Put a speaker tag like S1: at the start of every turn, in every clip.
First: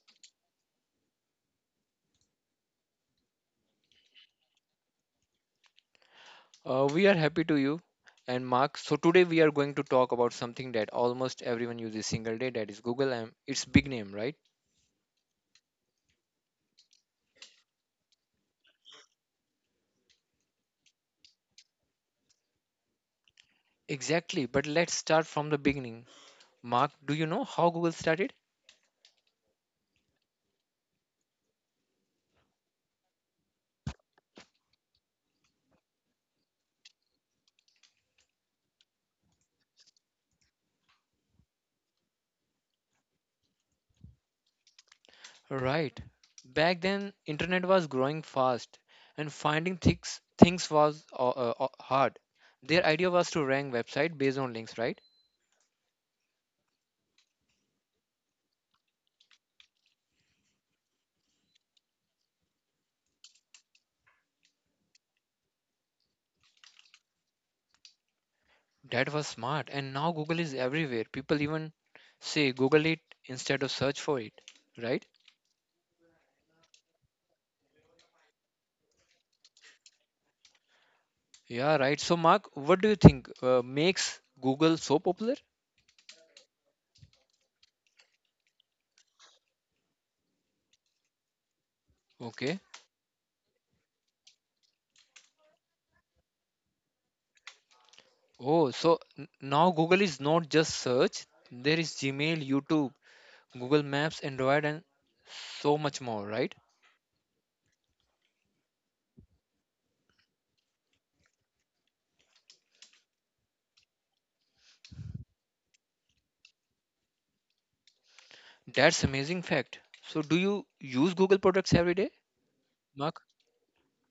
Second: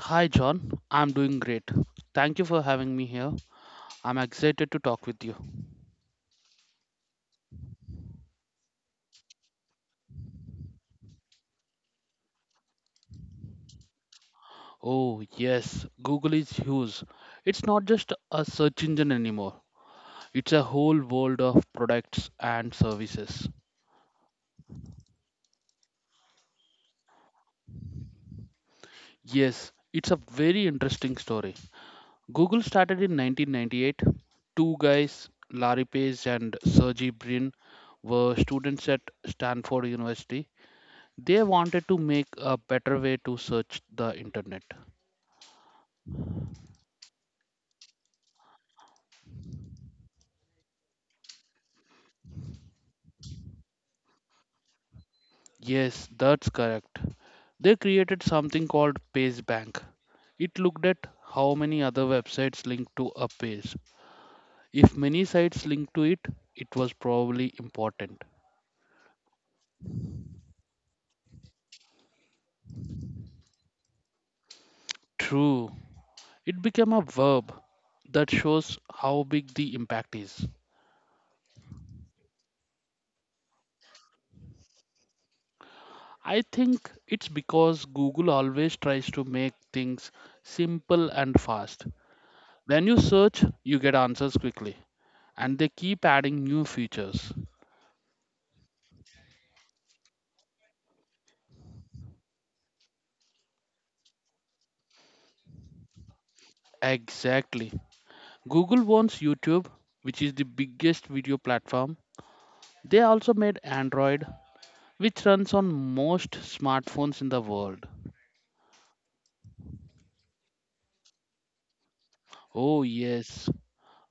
S1: Hi, John. I'm doing great. Thank you for having me here. I'm excited to talk with you.
S2: We are happy to you and Mark. So today we are going to talk about something that almost everyone uses single day. That is Google. And it's big name, right?
S1: Oh, yes, Google is huge. It's not just a search engine anymore, it's a whole world of products and services.
S2: Exactly. But let's start from the beginning. Mark, do you know how Google started?
S1: Yes, it's a very interesting story. Google started in 1998. Two guys, Larry Page and Sergey Brin, were students at Stanford University. They wanted to make a better way to search the internet.
S2: Right. Back then, internet was growing fast, and finding things was hard. Their idea was to rank website based on links, right?
S1: Yes, that's correct. They created something called PageBank. It looked at how many other websites linked to a page. If many sites linked to it, it was probably important.
S2: That was smart, and now Google is everywhere. People even say Google it instead of search for it, right?
S1: True. It became a verb that shows how big the impact is.
S2: Yeah, right. So, Mark, what do you think makes Google so popular?
S1: I think it's because Google always tries to make things simple and fast.
S2: Okay.
S1: When you search, you get answers quickly, and they keep adding new features.
S2: Oh, so now Google is not just search. There is Gmail, YouTube, Google Maps, Android, and so much more, right?
S1: Exactly. Google owns YouTube, which is the biggest video platform. They also made Android, which runs on most smartphones in the world.
S2: That's amazing fact. So do you use Google products every day,
S1: Oh,
S2: Mark?
S1: yes.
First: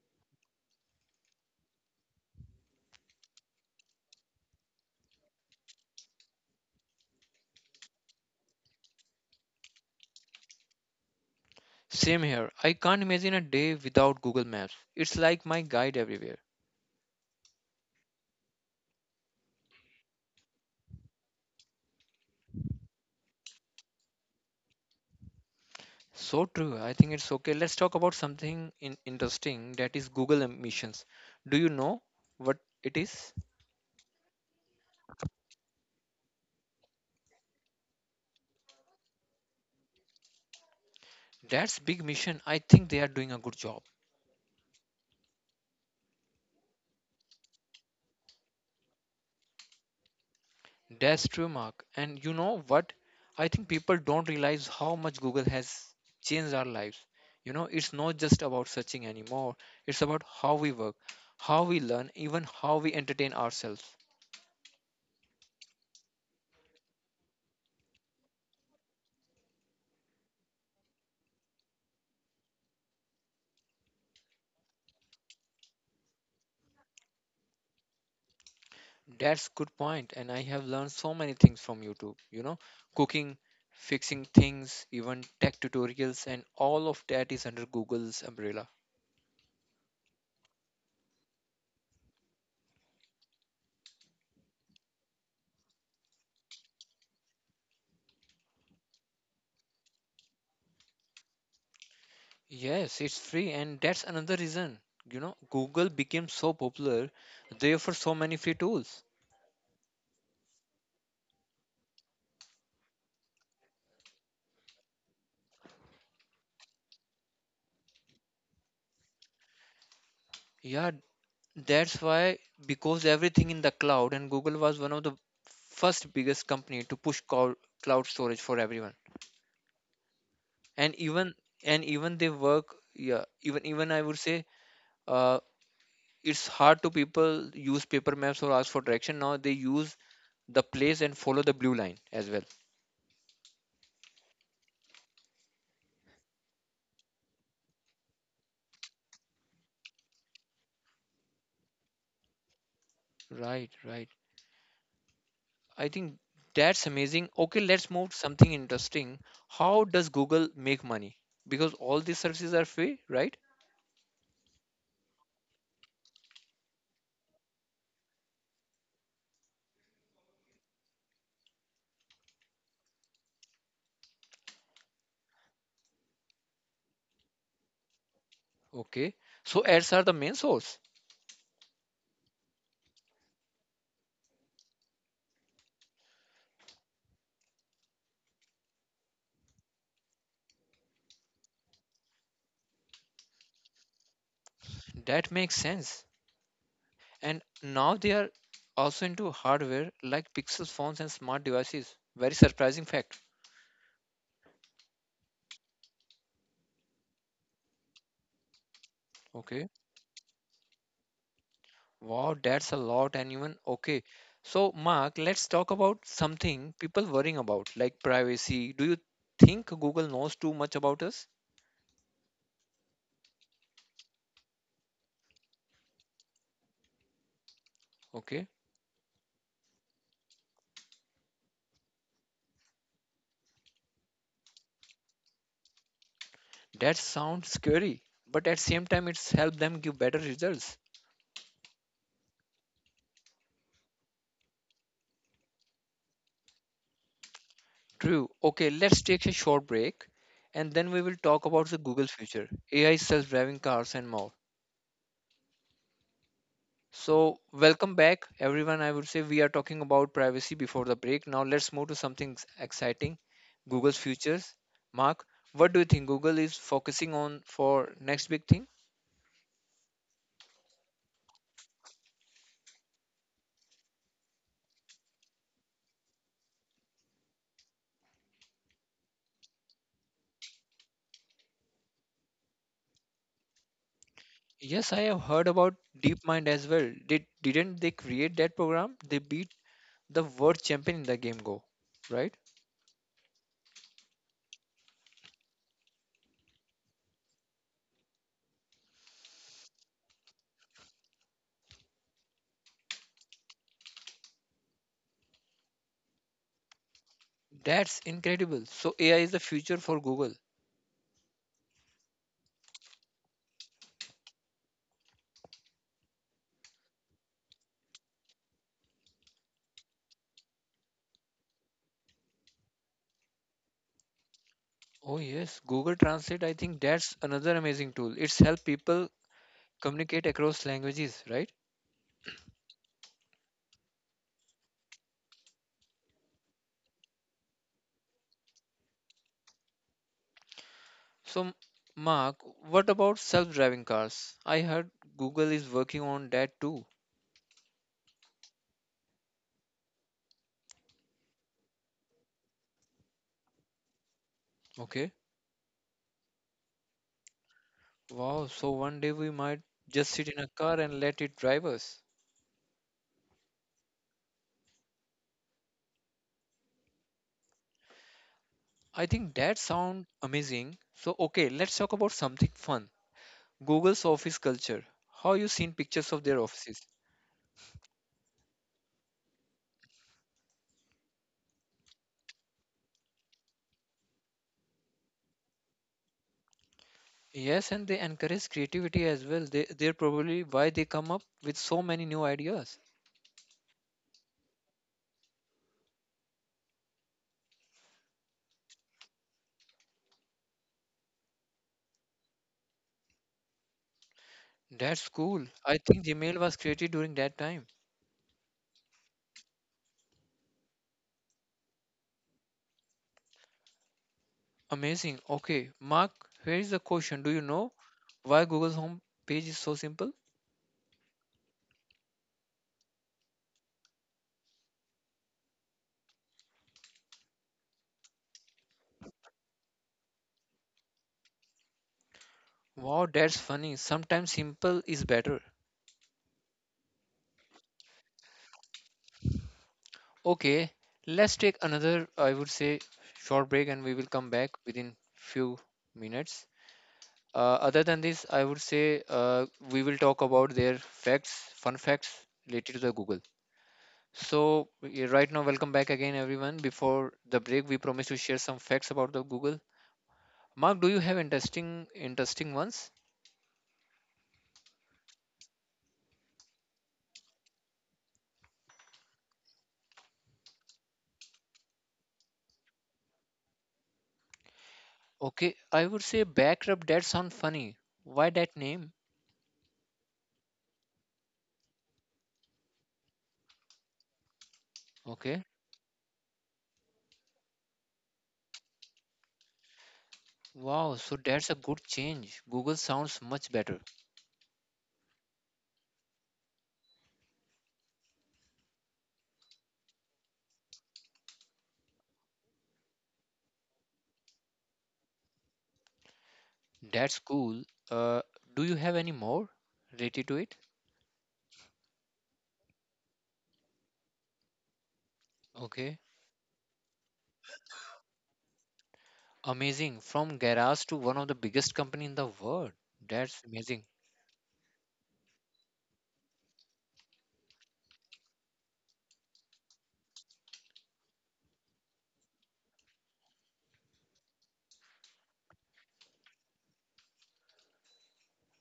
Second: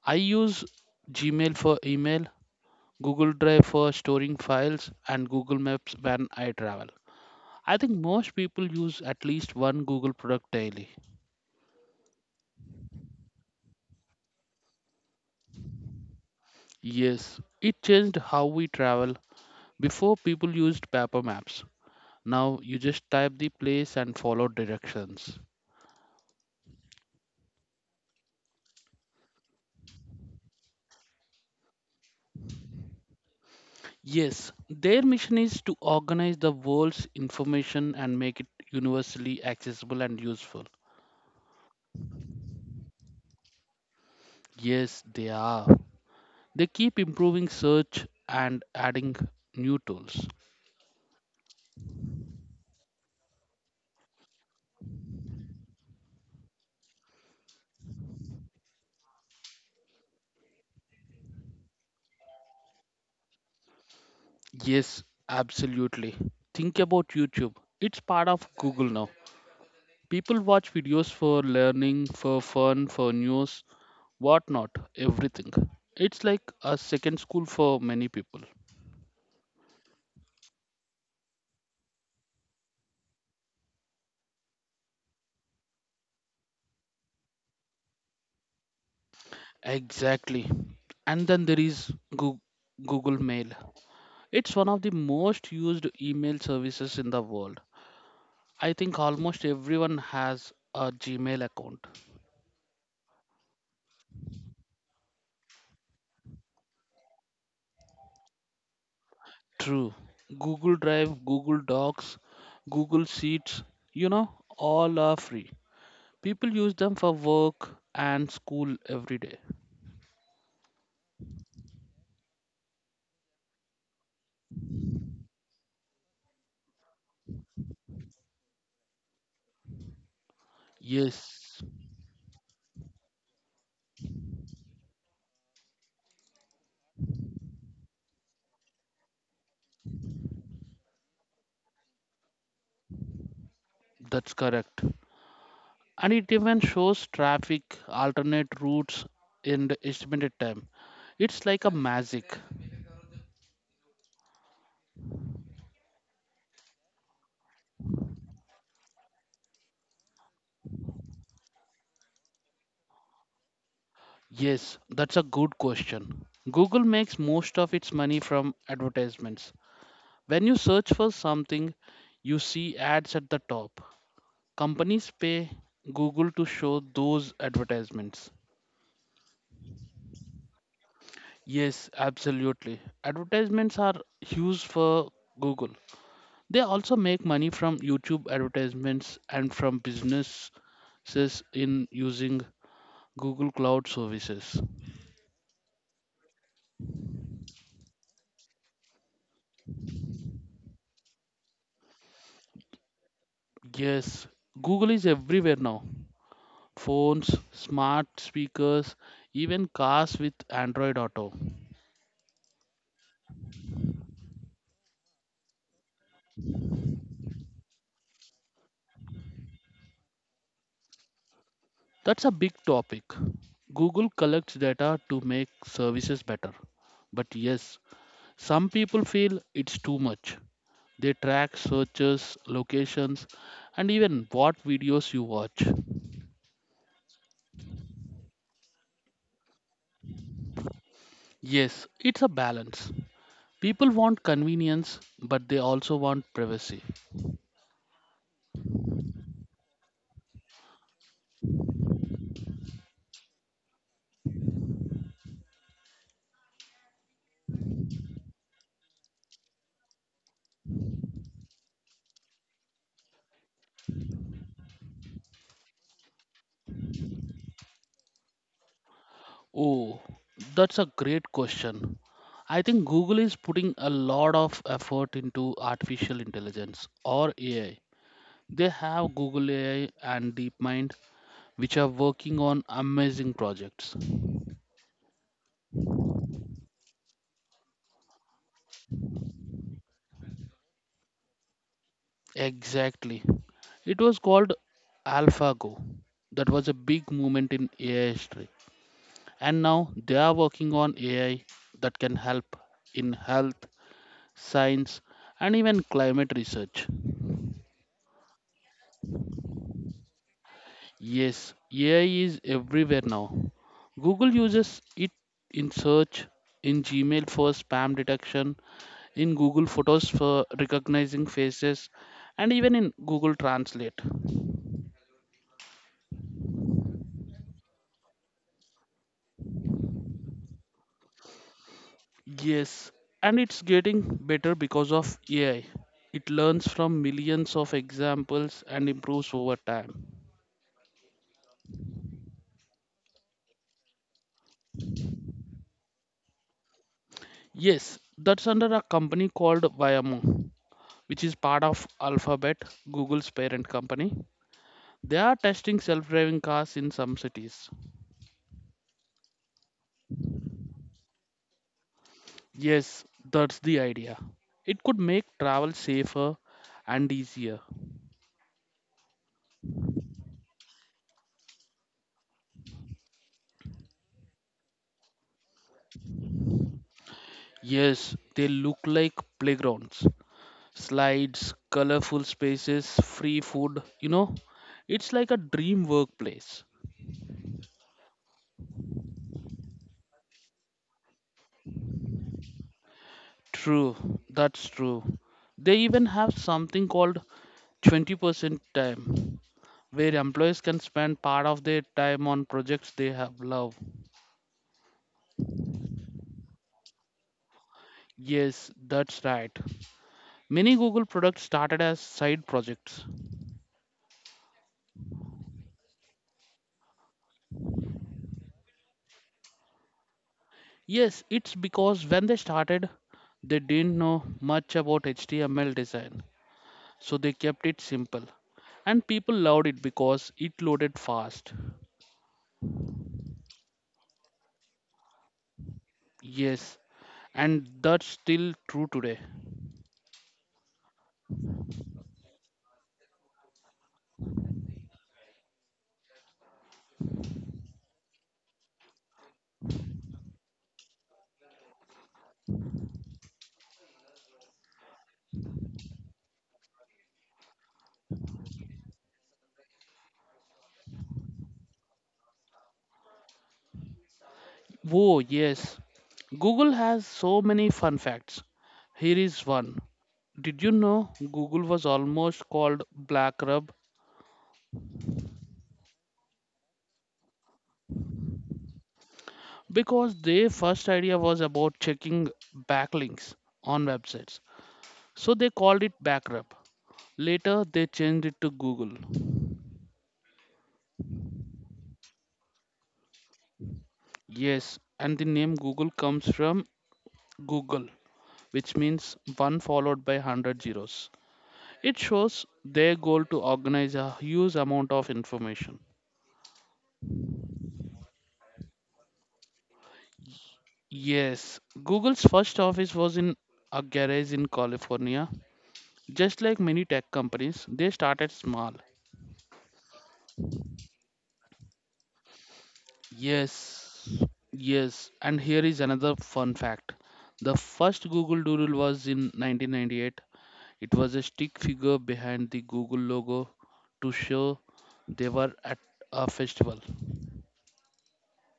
S1: I use Gmail for email, Google Drive for storing files, and Google Maps when I travel. I think most people use at least one Google product daily.
S2: Same here. I can't imagine a day without Google Maps. It's like my guide everywhere.
S1: Yes, it changed how we travel. Before, people used paper maps. Now, you just type the place and follow directions.
S2: So true. I think it's okay. Let's talk about something in interesting that is Google missions. Do you know what it is?
S1: Yes, their mission is to organize the world's information and make it universally accessible and useful.
S2: That's big mission. I think they are doing a good job.
S1: Yes, they are. They keep improving search and adding new tools.
S2: That's true, Mark. And you know what? I think people don't realize how much Google has changed our lives. You know, it's not just about searching anymore, it's about how we work, how we learn, even how we entertain ourselves.
S1: Yes, absolutely. Think about YouTube. It's part of Google now. People watch videos for learning, for fun, for news, whatnot, everything. It's like a second school for many people.
S2: That's good point, and I have learned so many things from YouTube. You know, cooking, fixing things, even tech tutorials, and all of that is under Google's umbrella.
S1: Exactly. And then there is Goo- Google Mail. It's one of the most used email services in the world. I think almost everyone has a Gmail account.
S2: Yes, it's free, and that's another reason. You know, Google became so popular, therefore, so many free tools.
S1: True. Google Drive, Google Docs, Google Sheets, you know, all are free. People use them for work and school every day.
S2: Yeah, that's why because everything in the cloud and Google was one of the first biggest company to push cloud storage for everyone. And even
S1: Yes,
S2: and even they work yeah even even I would say uh it's hard to people use paper maps or ask for direction now they use the place and follow the blue line as well.
S1: that's correct. And it even shows traffic, alternate routes, and estimated time. It's like a magic.
S2: Right, right. I think that's amazing. Okay, let's move to something interesting. How does Google make money? Because all these services are free, right?
S1: Yes, that's a good question. Google makes most of its money from advertisements. When you search for something, you see ads at the top. Companies pay Google to show those advertisements.
S2: Okay, so ads are the main source.
S1: Yes, absolutely. Advertisements are huge for Google. They also make money from YouTube advertisements and from businesses in using Google Cloud services.
S2: That makes sense. And now they are also into hardware like Pixel phones and smart devices. Very surprising fact.
S1: Yes, Google is everywhere now. Phones, smart speakers,
S2: Okay,
S1: even cars with Android Auto.
S2: wow, that's a lot. And even okay, so Mark, let's talk about something people worrying about like privacy. Do you think Google knows too much about us?
S1: That's a big topic. Google collects data to make services better. But yes,
S2: Okay,
S1: some people feel it's too much. They track searches, locations, and even what videos you watch.
S2: that sounds scary, but at same time, it's helped them give better results.
S1: Yes, it's a balance. People want convenience, but they also want privacy.
S2: True. Okay, let's take a short break and then we will talk about the Google future, AI, self-driving cars and more. So, welcome back everyone. I would say we are talking about privacy before the break. Now let's move to something exciting, Google's futures. Mark, what do you think Google is focusing on for next big thing?
S1: Oh, that's a great question. I think Google is putting a lot of effort into artificial intelligence or AI. They have Google AI and DeepMind, which are working on amazing projects.
S2: Yes, I have heard about DeepMind as well. Didn't they create that program? They beat the world champion in the game Go, right?
S1: Exactly. It was called AlphaGo. That was a big moment in AI history. And now they are working on AI that can help in health, science, and even climate research.
S2: That's incredible. So AI is the future for Google.
S1: Yes, AI is everywhere now. Google uses it in search, in Gmail for spam detection, in Google Photos for recognizing faces, and even in Google Translate.
S2: Oh yes, Google Translate, I think that's another amazing tool. It's helped people communicate across languages, right?
S1: Yes, and it's getting better because of AI. It learns from millions of examples and improves over time.
S2: So, Mark, what about self-driving cars? I heard Google is working on that too.
S1: Yes, that's under a company called Viamo, which is part of Alphabet, Google's parent company.
S2: Okay.
S1: They are testing self driving cars in some cities.
S2: Wow, so one day we might just sit in a car and let it drive us.
S1: Yes, that's the idea. It could make travel safer and easier.
S2: I think that sounds amazing. So, okay, let's talk about something fun. Google's office culture. How you seen pictures of their offices?
S1: Yes, they look like playgrounds, slides, colorful spaces, free food, you know. It's like a dream workplace.
S2: Yes, and they encourage creativity as well. They're probably why they come up with so many new ideas.
S1: True, that's true. They even have something called 20% time, where employees can spend part of their time on projects they have love.
S2: That's cool. I think Gmail was created during that time.
S1: Yes, that's right. Many Google products started as side projects.
S2: Amazing. Okay, Mark, here is the question. Do you know why Google's home page is so simple?
S1: Yes, it's because when they started, they didn't know much about HTML design, so they kept it simple. And people loved it because it loaded fast.
S2: Wow, that's funny. Sometimes simple is better.
S1: Yes, and that's still true today.
S2: Okay, let's take another, I would say, short break and we will come back within few minutes. Other than this, I would say we will talk about their facts, fun facts related to the Google. So right now, welcome back again, everyone. Before the break, we promised to share some facts about the Google. Mark, do you have interesting ones?
S1: Whoa, yes. Google has so many fun facts. Here is one. Did you know Google was almost called Black Rub
S2: Okay, I would say backrub. That sounds funny. Why that name?
S1: because their first idea was about checking backlinks on websites. So
S2: Okay.
S1: they called it Backrub. Later, they changed it to Google.
S2: Wow. So that's a good change. Google sounds much better.
S1: Yes, and the name Google comes from Google, which means one followed by 100 zeros. It shows their goal to organize a huge amount of information.
S2: That's cool. Uh, do you have any more related to it?
S1: Yes, Google's first office was in a garage in California.
S2: Okay.
S1: Just like many tech companies, they started small.
S2: Amazing. From garage to one of the biggest company in the world. That's
S1: Yes,
S2: amazing.
S1: yes. And here is another fun fact. The first Google Doodle was in 1998. It was a stick figure behind the Google logo to show they were at a festival.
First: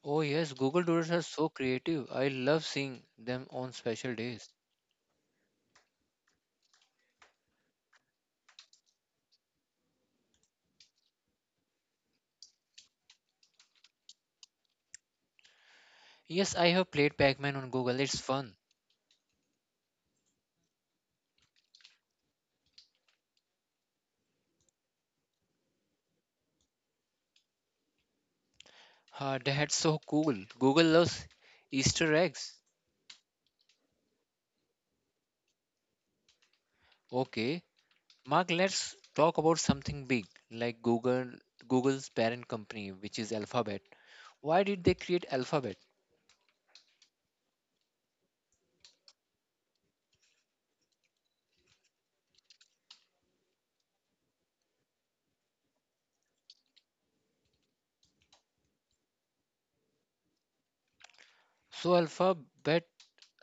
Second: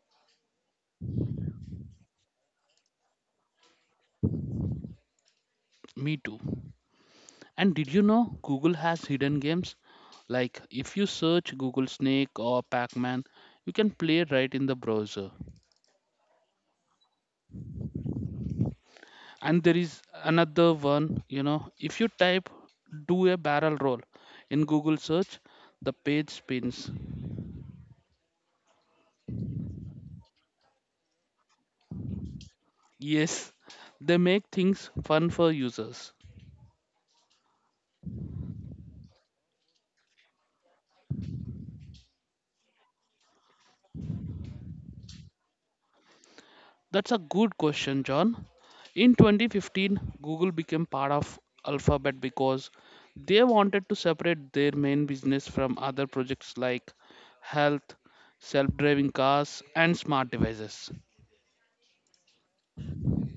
S2: Oh yes, Google Doodles are so creative. I love seeing them on special days.
S1: Me too. And did you know Google has hidden games? Like if you search Google Snake or Pac Man, you can play right in the browser.
S2: Yes, I have played Pac-Man on Google. It's fun.
S1: And there is another one, you know, if you type do a barrel roll in Google search, the page spins.
S2: Ah, that's so cool. Google loves Easter eggs.
S1: Yes, they make things fun for users.
S2: Okay, Mark, let's talk about something big like Google's parent company, which is Alphabet. Why did they create Alphabet?
S1: That's a good question, John. In 2015, Google became part of Alphabet because they wanted to separate their main business from other projects like health, self-driving cars, and smart devices.
S2: So Alphabet,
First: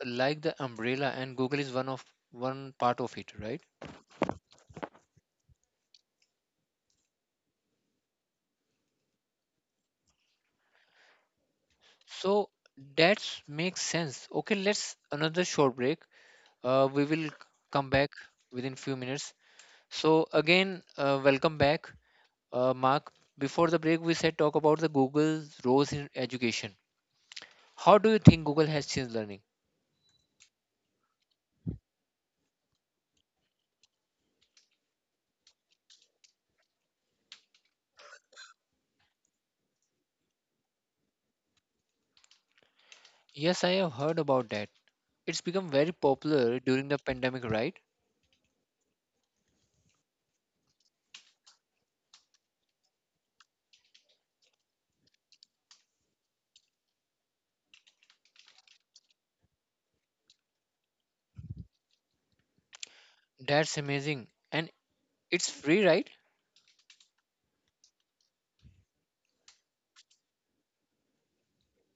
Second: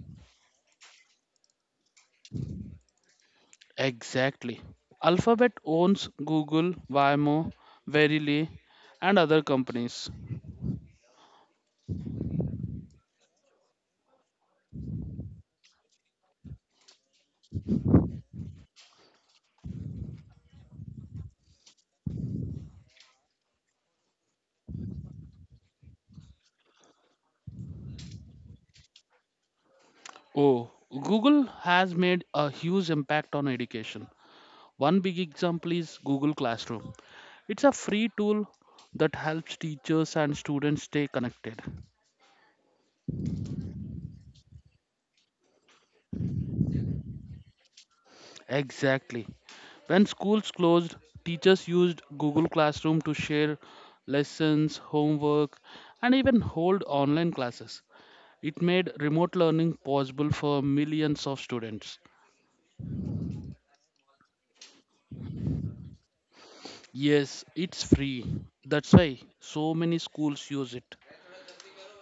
S2: like the umbrella, and Google is one part of it, right?
S1: Exactly. Alphabet owns Google, Waymo, Verily, and other companies.
S2: So that makes sense. Okay, let's another short break. We will come back within few minutes. So again, welcome back, Mark. Before the break, we said talk about the Google's roles in education. How do you think Google has changed learning?
S1: Oh, Google has made a huge impact on education. One big example is Google Classroom. It's a free tool that helps teachers and students stay connected.
S2: Yes, I have heard about that. It's become very popular during the pandemic, right?
S1: Exactly. When schools closed, teachers used Google Classroom to share lessons, homework, and even hold online classes. It made remote learning possible for millions of students.
S2: That's amazing. And it's free, right?
S1: Yes, it's free. That's why so many schools use it.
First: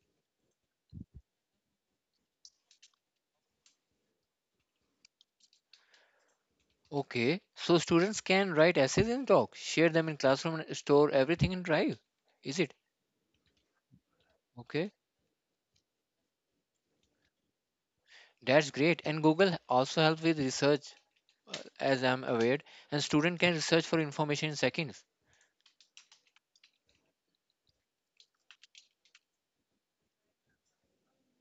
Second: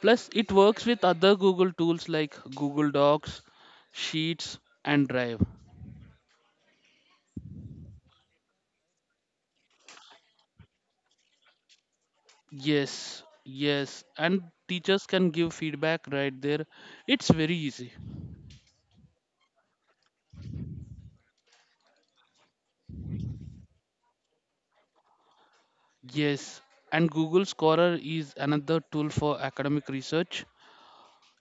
S1: Plus, it works with other Google tools like Google Docs, Sheets, and Drive.
S2: Okay. So students can write essays in Doc, share them in classroom, and store everything in Drive. Is it?
S1: Yes, yes, and
S2: Okay.
S1: teachers can give feedback right there. It's very easy.
S2: That's great. And Google also helps with research, as I'm aware, and student can research for information in seconds.
S1: Yes, and Google Scholar is another tool for academic research.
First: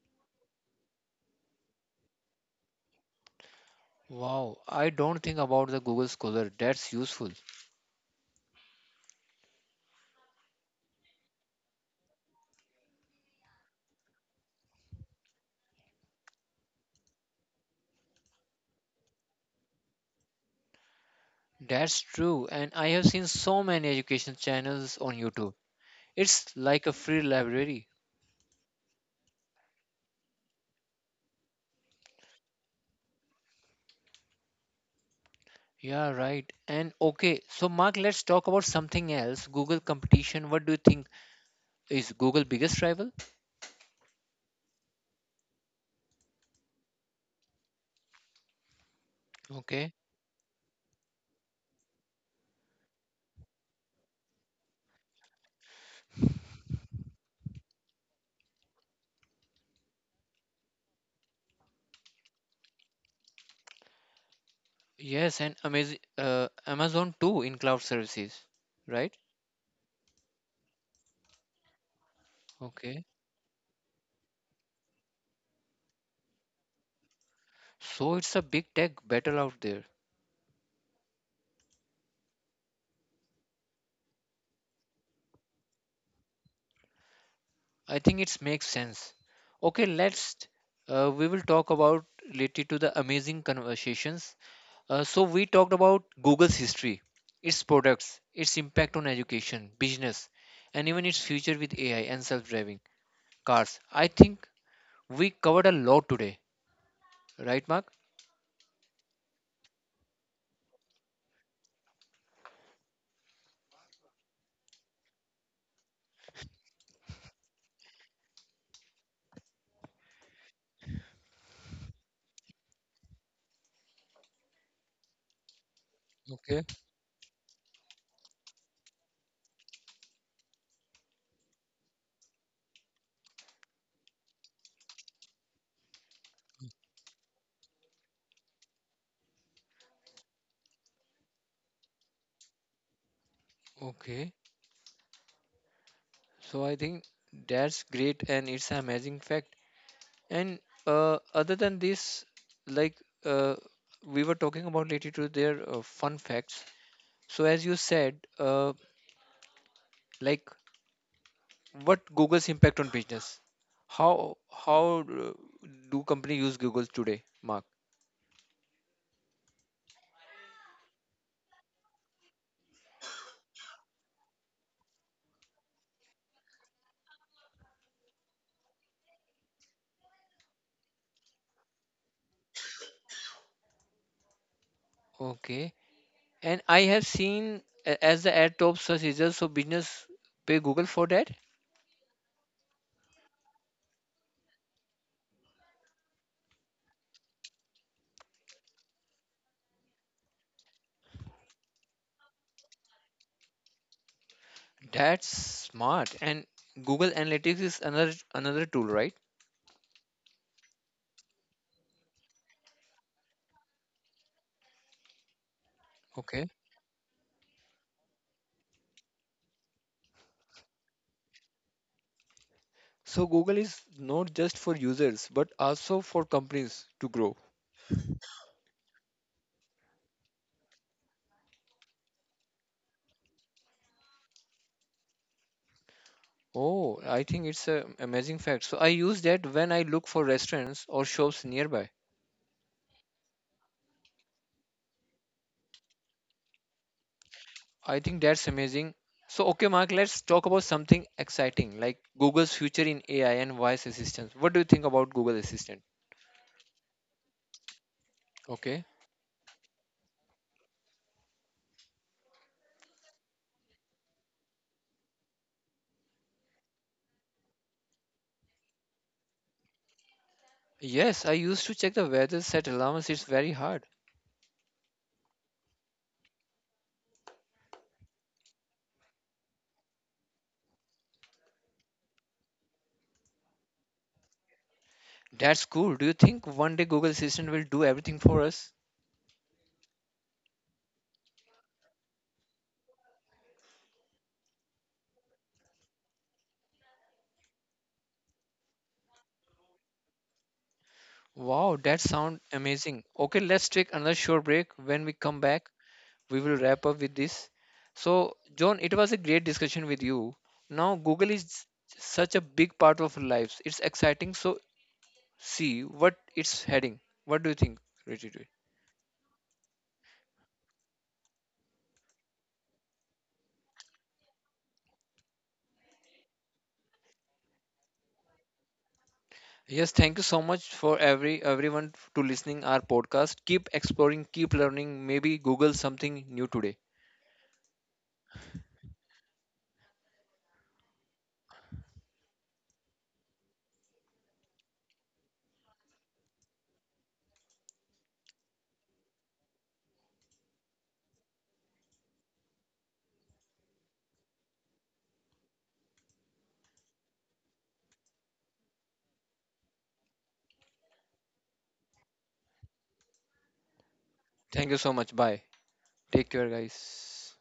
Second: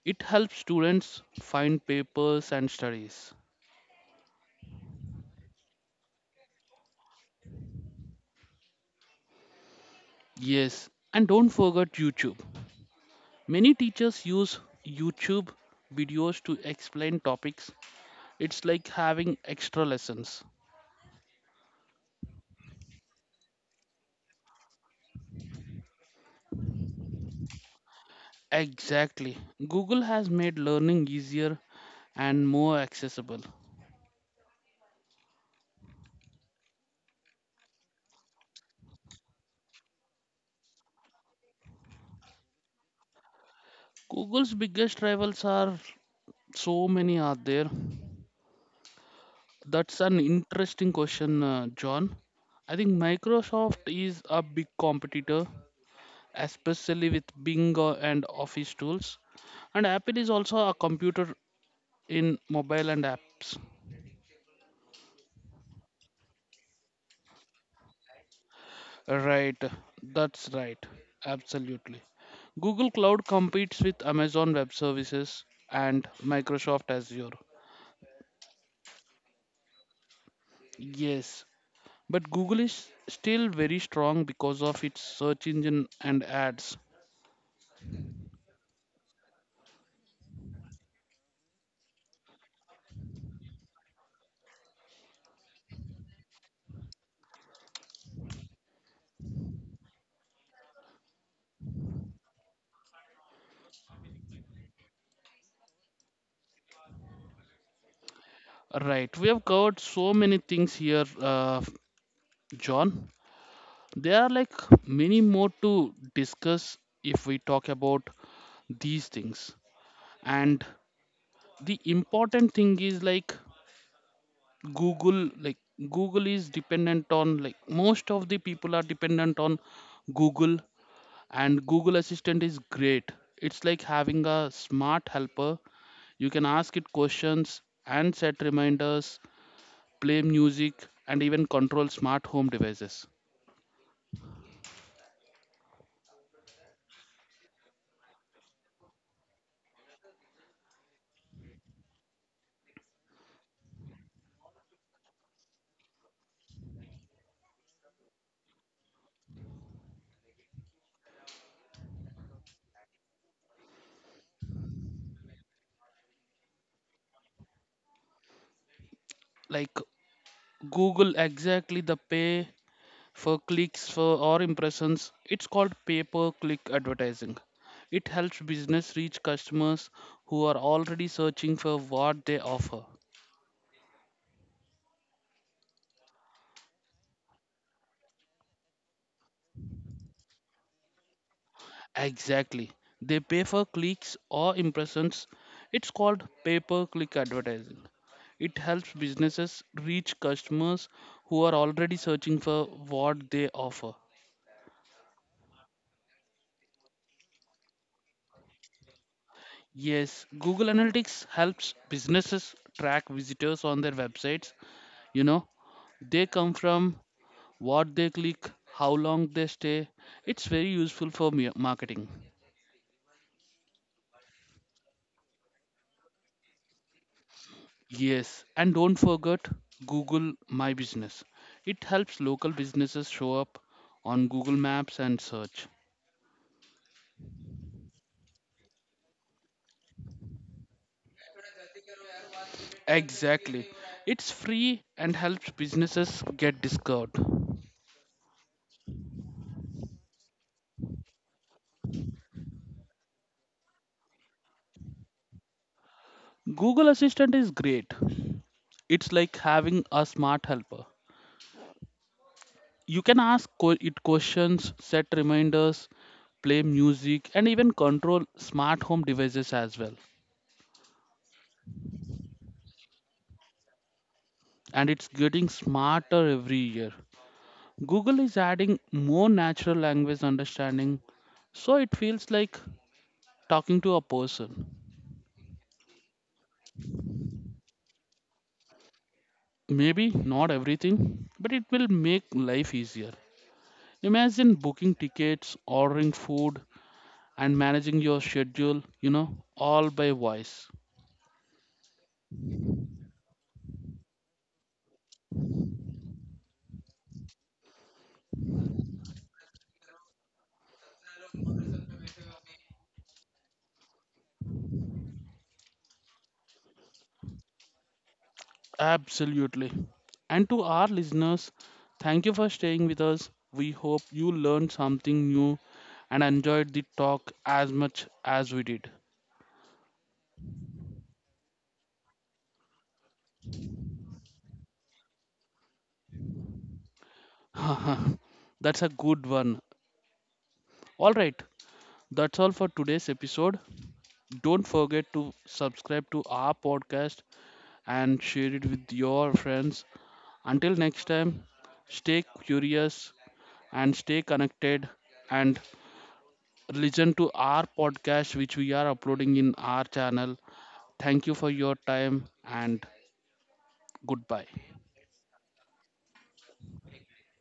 S1: It helps students find papers and studies.
S2: Wow, I don't think about the Google Scholar. That's useful.
S1: Yes, and don't forget YouTube. Many teachers use YouTube videos to explain topics. It's like having extra lessons.
S2: That's true. And I have seen so many education channels on YouTube. It's like a free library.
S1: Exactly. Google has made learning easier and more accessible.
S2: Yeah, right. And okay, so Mark, let's talk about something else. Google competition. What do you think is Google biggest rival?
S1: Google's biggest rivals are so many are there.
S2: Okay.
S1: That's an interesting question, John. I think Microsoft is a big competitor, especially with Bing, and Office tools. And Apple is also a computer in mobile and apps.
S2: Yes, and Amazon too in cloud services, right?
S1: Right, that's right, absolutely. Google
S2: Okay.
S1: Cloud competes with Amazon Web Services and Microsoft Azure.
S2: So it's a big tech battle out there.
S1: Yes, but Google is still very strong because of its search engine and ads.
S2: I think it makes sense. Okay, let's we will talk about related to the amazing conversations. So we talked about Google's history, its products, its impact on education, business, and even its future with AI and self-driving cars. I think we covered a lot today, right, Mark?
S1: Right, we have covered so many things here, John. There are, like, many more to discuss if we talk about these things. And the important thing is, like, Google, like Google is
S2: Okay.
S1: dependent on, like, most of the people are dependent on Google. And Google Assistant is great. It's like having a smart helper. You can ask it questions and set reminders, play music, and even control smart home devices.
S2: Okay, so I think that's great and it's an amazing fact. And other than this, like uh, we were talking about related to their fun facts. So as you said, like what Google's impact on business? How do company use Google today, Mark?
S1: Like Google, exactly, the pay for clicks for or impressions. It's called pay per click advertising. It helps business reach customers who are already searching for what they offer.
S2: Okay. And I have seen as the ad top search results, so business pay Google for that.
S1: Exactly, they pay for clicks or impressions. It's called pay per click advertising. It helps businesses reach customers who are already searching for what they offer.
S2: That's smart. And Google Analytics is another tool, right?
S1: Yes, Google Analytics helps businesses track visitors on their websites. You know, they come from what they click, how long they stay. It's very useful for marketing.
S2: So Google is not just for users, but also for companies to grow.
S1: Yes, and don't forget Google My Business. It helps local businesses show up on Google Maps and search.
S2: Oh, I think it's an amazing fact. So I use that when I look for restaurants or shops nearby.
S1: Exactly. It's free and helps businesses get discovered.
S2: I think that's amazing. So okay, Mark, let's talk about something exciting like Google's future in AI and voice assistants. What do you think about Google Assistant?
S1: Google Assistant is great.
S2: Okay.
S1: It's like having a smart helper. You can ask it questions, set reminders, play music, and even control smart home devices as well.
S2: Yes, I used to check the weather, set alarms. It's very hard.
S1: And it's getting smarter every year. Google is adding more natural language understanding, so it feels like talking to a person.
S2: That's cool. Do you think one day Google Assistant will do everything for us?
S1: Maybe not everything, but it will make life easier. Imagine booking tickets, ordering food, and managing your schedule, you know, all by voice.
S2: Wow, that sounds amazing. Okay, let's take another short break. When we come back, we will wrap up with this. So, John, it was a great discussion with you. Now, Google is such a big part of our lives. It's exciting. So, see what it's heading. What do you think, Richard?
S1: Absolutely. And to our listeners, thank you for staying with us. We hope you learned something new and enjoyed the talk as much as we did.
S2: Yes, thank you so much for everyone to listening our podcast. Keep exploring, keep learning. Maybe Google something new today.
S1: That's a good one. All right, that's all for today's episode. Don't forget to subscribe to our podcast and share it with your friends. Until next time, stay curious and stay connected and listen to our podcast, which we are uploading in our channel. Thank you for your time and
S2: Thank
S1: goodbye.
S2: you so much. Bye. Take care, guys.